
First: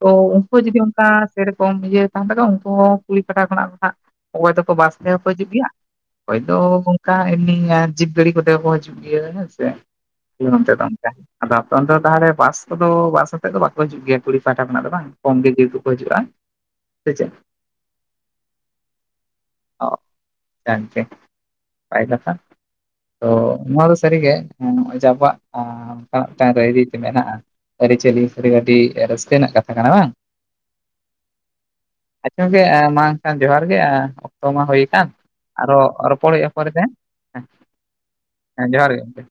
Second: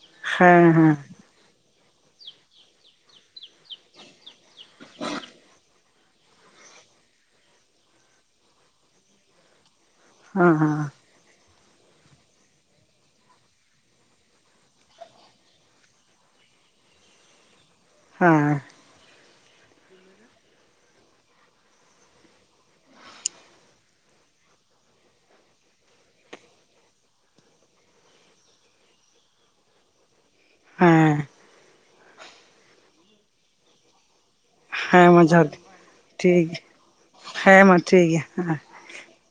A: ᱛᱚ ᱩᱱᱠᱩ
B: ᱦᱮᱸ
A: ᱡᱩᱫᱤ
B: ᱦᱮᱸ
A: ᱚᱱᱠᱟ ᱥᱮ ᱨᱮᱠᱚᱢ ᱤᱭᱟᱹ ᱛᱟᱦᱮᱱ ᱛᱟᱠᱚ ᱣᱟᱱ ᱩᱱᱠᱩ ᱦᱚᱸ ᱠᱩᱲᱤ ᱯᱟᱦᱴᱟ ᱠᱷᱚᱱᱟᱜ ᱫᱚ ᱦᱟᱸᱜ ᱚᱠᱚᱭ ᱫᱚᱠᱚ ᱵᱟᱥ ᱛᱮ ᱦᱚᱸ ᱠᱚ ᱦᱤᱡᱩᱜ ᱜᱮᱭᱟ ᱚᱠᱚᱭ ᱫᱚ ᱚᱱᱠᱟ ᱮᱢᱱᱤ ᱡᱤᱯ ᱜᱟᱹᱰᱤ ᱠᱚᱛᱮ ᱦᱚᱸ ᱠᱚ ᱦᱤᱡᱩᱜ ᱜᱮᱭᱟ ᱦᱮᱸ ᱥᱮ ᱟᱞᱮ
B: ᱦᱮᱸ
A: ᱱᱚᱱᱛᱮ ᱫᱚ᱾ ᱟᱫᱚ ᱟᱯᱮ ᱚᱱᱛᱮ ᱫᱚ ᱛᱟᱦᱞᱮ ᱵᱟᱥ ᱠᱚᱫᱚ ᱵᱟᱥ ᱟᱛᱮᱫ ᱫᱚ ᱵᱟᱠᱚ ᱦᱤᱡᱩᱜ ᱜᱮᱭᱟ ᱠᱩᱲᱤ ᱯᱟᱦᱟᱴᱟ ᱠᱷᱚᱱᱟᱜ ᱫᱚ ᱵᱟᱝ? ᱠᱚᱢ ᱜᱮ ᱡᱤᱭᱟᱹᱛ ᱠᱚᱠᱚ ᱦᱤᱡᱩᱜᱼᱟ ᱥᱮ ᱪᱮᱫ?
B: ᱦᱮᱸ
A: ᱚ ᱡᱟᱜᱜᱮ ᱯᱟᱭ ᱠᱟᱛᱷᱟ, ᱛᱚ ᱱᱚᱣᱟ ᱫᱚ ᱥᱟᱹᱨᱤᱜᱮ ᱮᱸ ᱱᱚᱜᱼᱚᱭ ᱡᱮ ᱟᱵᱩᱣᱟᱜ ᱮᱸ ᱚᱝᱠᱟ ᱢᱤᱫᱴᱟᱝ ᱨᱟᱹᱭ ᱨᱤᱛ ᱢᱮᱱᱟᱜᱼᱟ ᱟᱹᱨᱤᱪᱟᱹᱞᱤ ᱥᱟᱨᱤᱜᱮ ᱟᱹᱰᱤ ᱨᱟᱹᱥᱠᱟᱹ ᱨᱮᱱᱟᱜ ᱠᱟᱛᱷᱟ ᱠᱟᱱᱟ ᱵᱟᱝ?
B: ᱦᱮᱸ
A: ᱟᱪᱷᱟ ᱚᱝᱠᱮ ᱢᱟ ᱮᱠᱷᱟᱱ ᱡᱚᱦᱟᱨ ᱜᱮ ᱮᱸ ᱚᱠᱛᱚ ᱢᱟ ᱦᱩᱭ ᱟᱠᱟᱱ
B: ᱦᱮᱸ ᱢᱟ ᱡᱚᱦᱟᱨ ᱜᱮ
A: ᱟᱨᱚ ᱨᱚᱯᱚᱲ
B: ᱴᱷᱤᱠ
A: ᱦᱩᱭᱩᱜᱼᱟ
B: ᱜᱮᱭᱟ
A: ᱯᱚᱨᱮᱛᱮ ᱦᱮᱸ᱾
B: ᱦᱮᱸ ᱢᱟ ᱴᱷᱤᱠ ᱜᱮᱭᱟ᱾ ᱦᱮᱸ
A: ᱦᱮᱸ ᱡᱚᱦᱟᱨ ᱜᱮ ᱜᱚᱝᱠᱮ᱾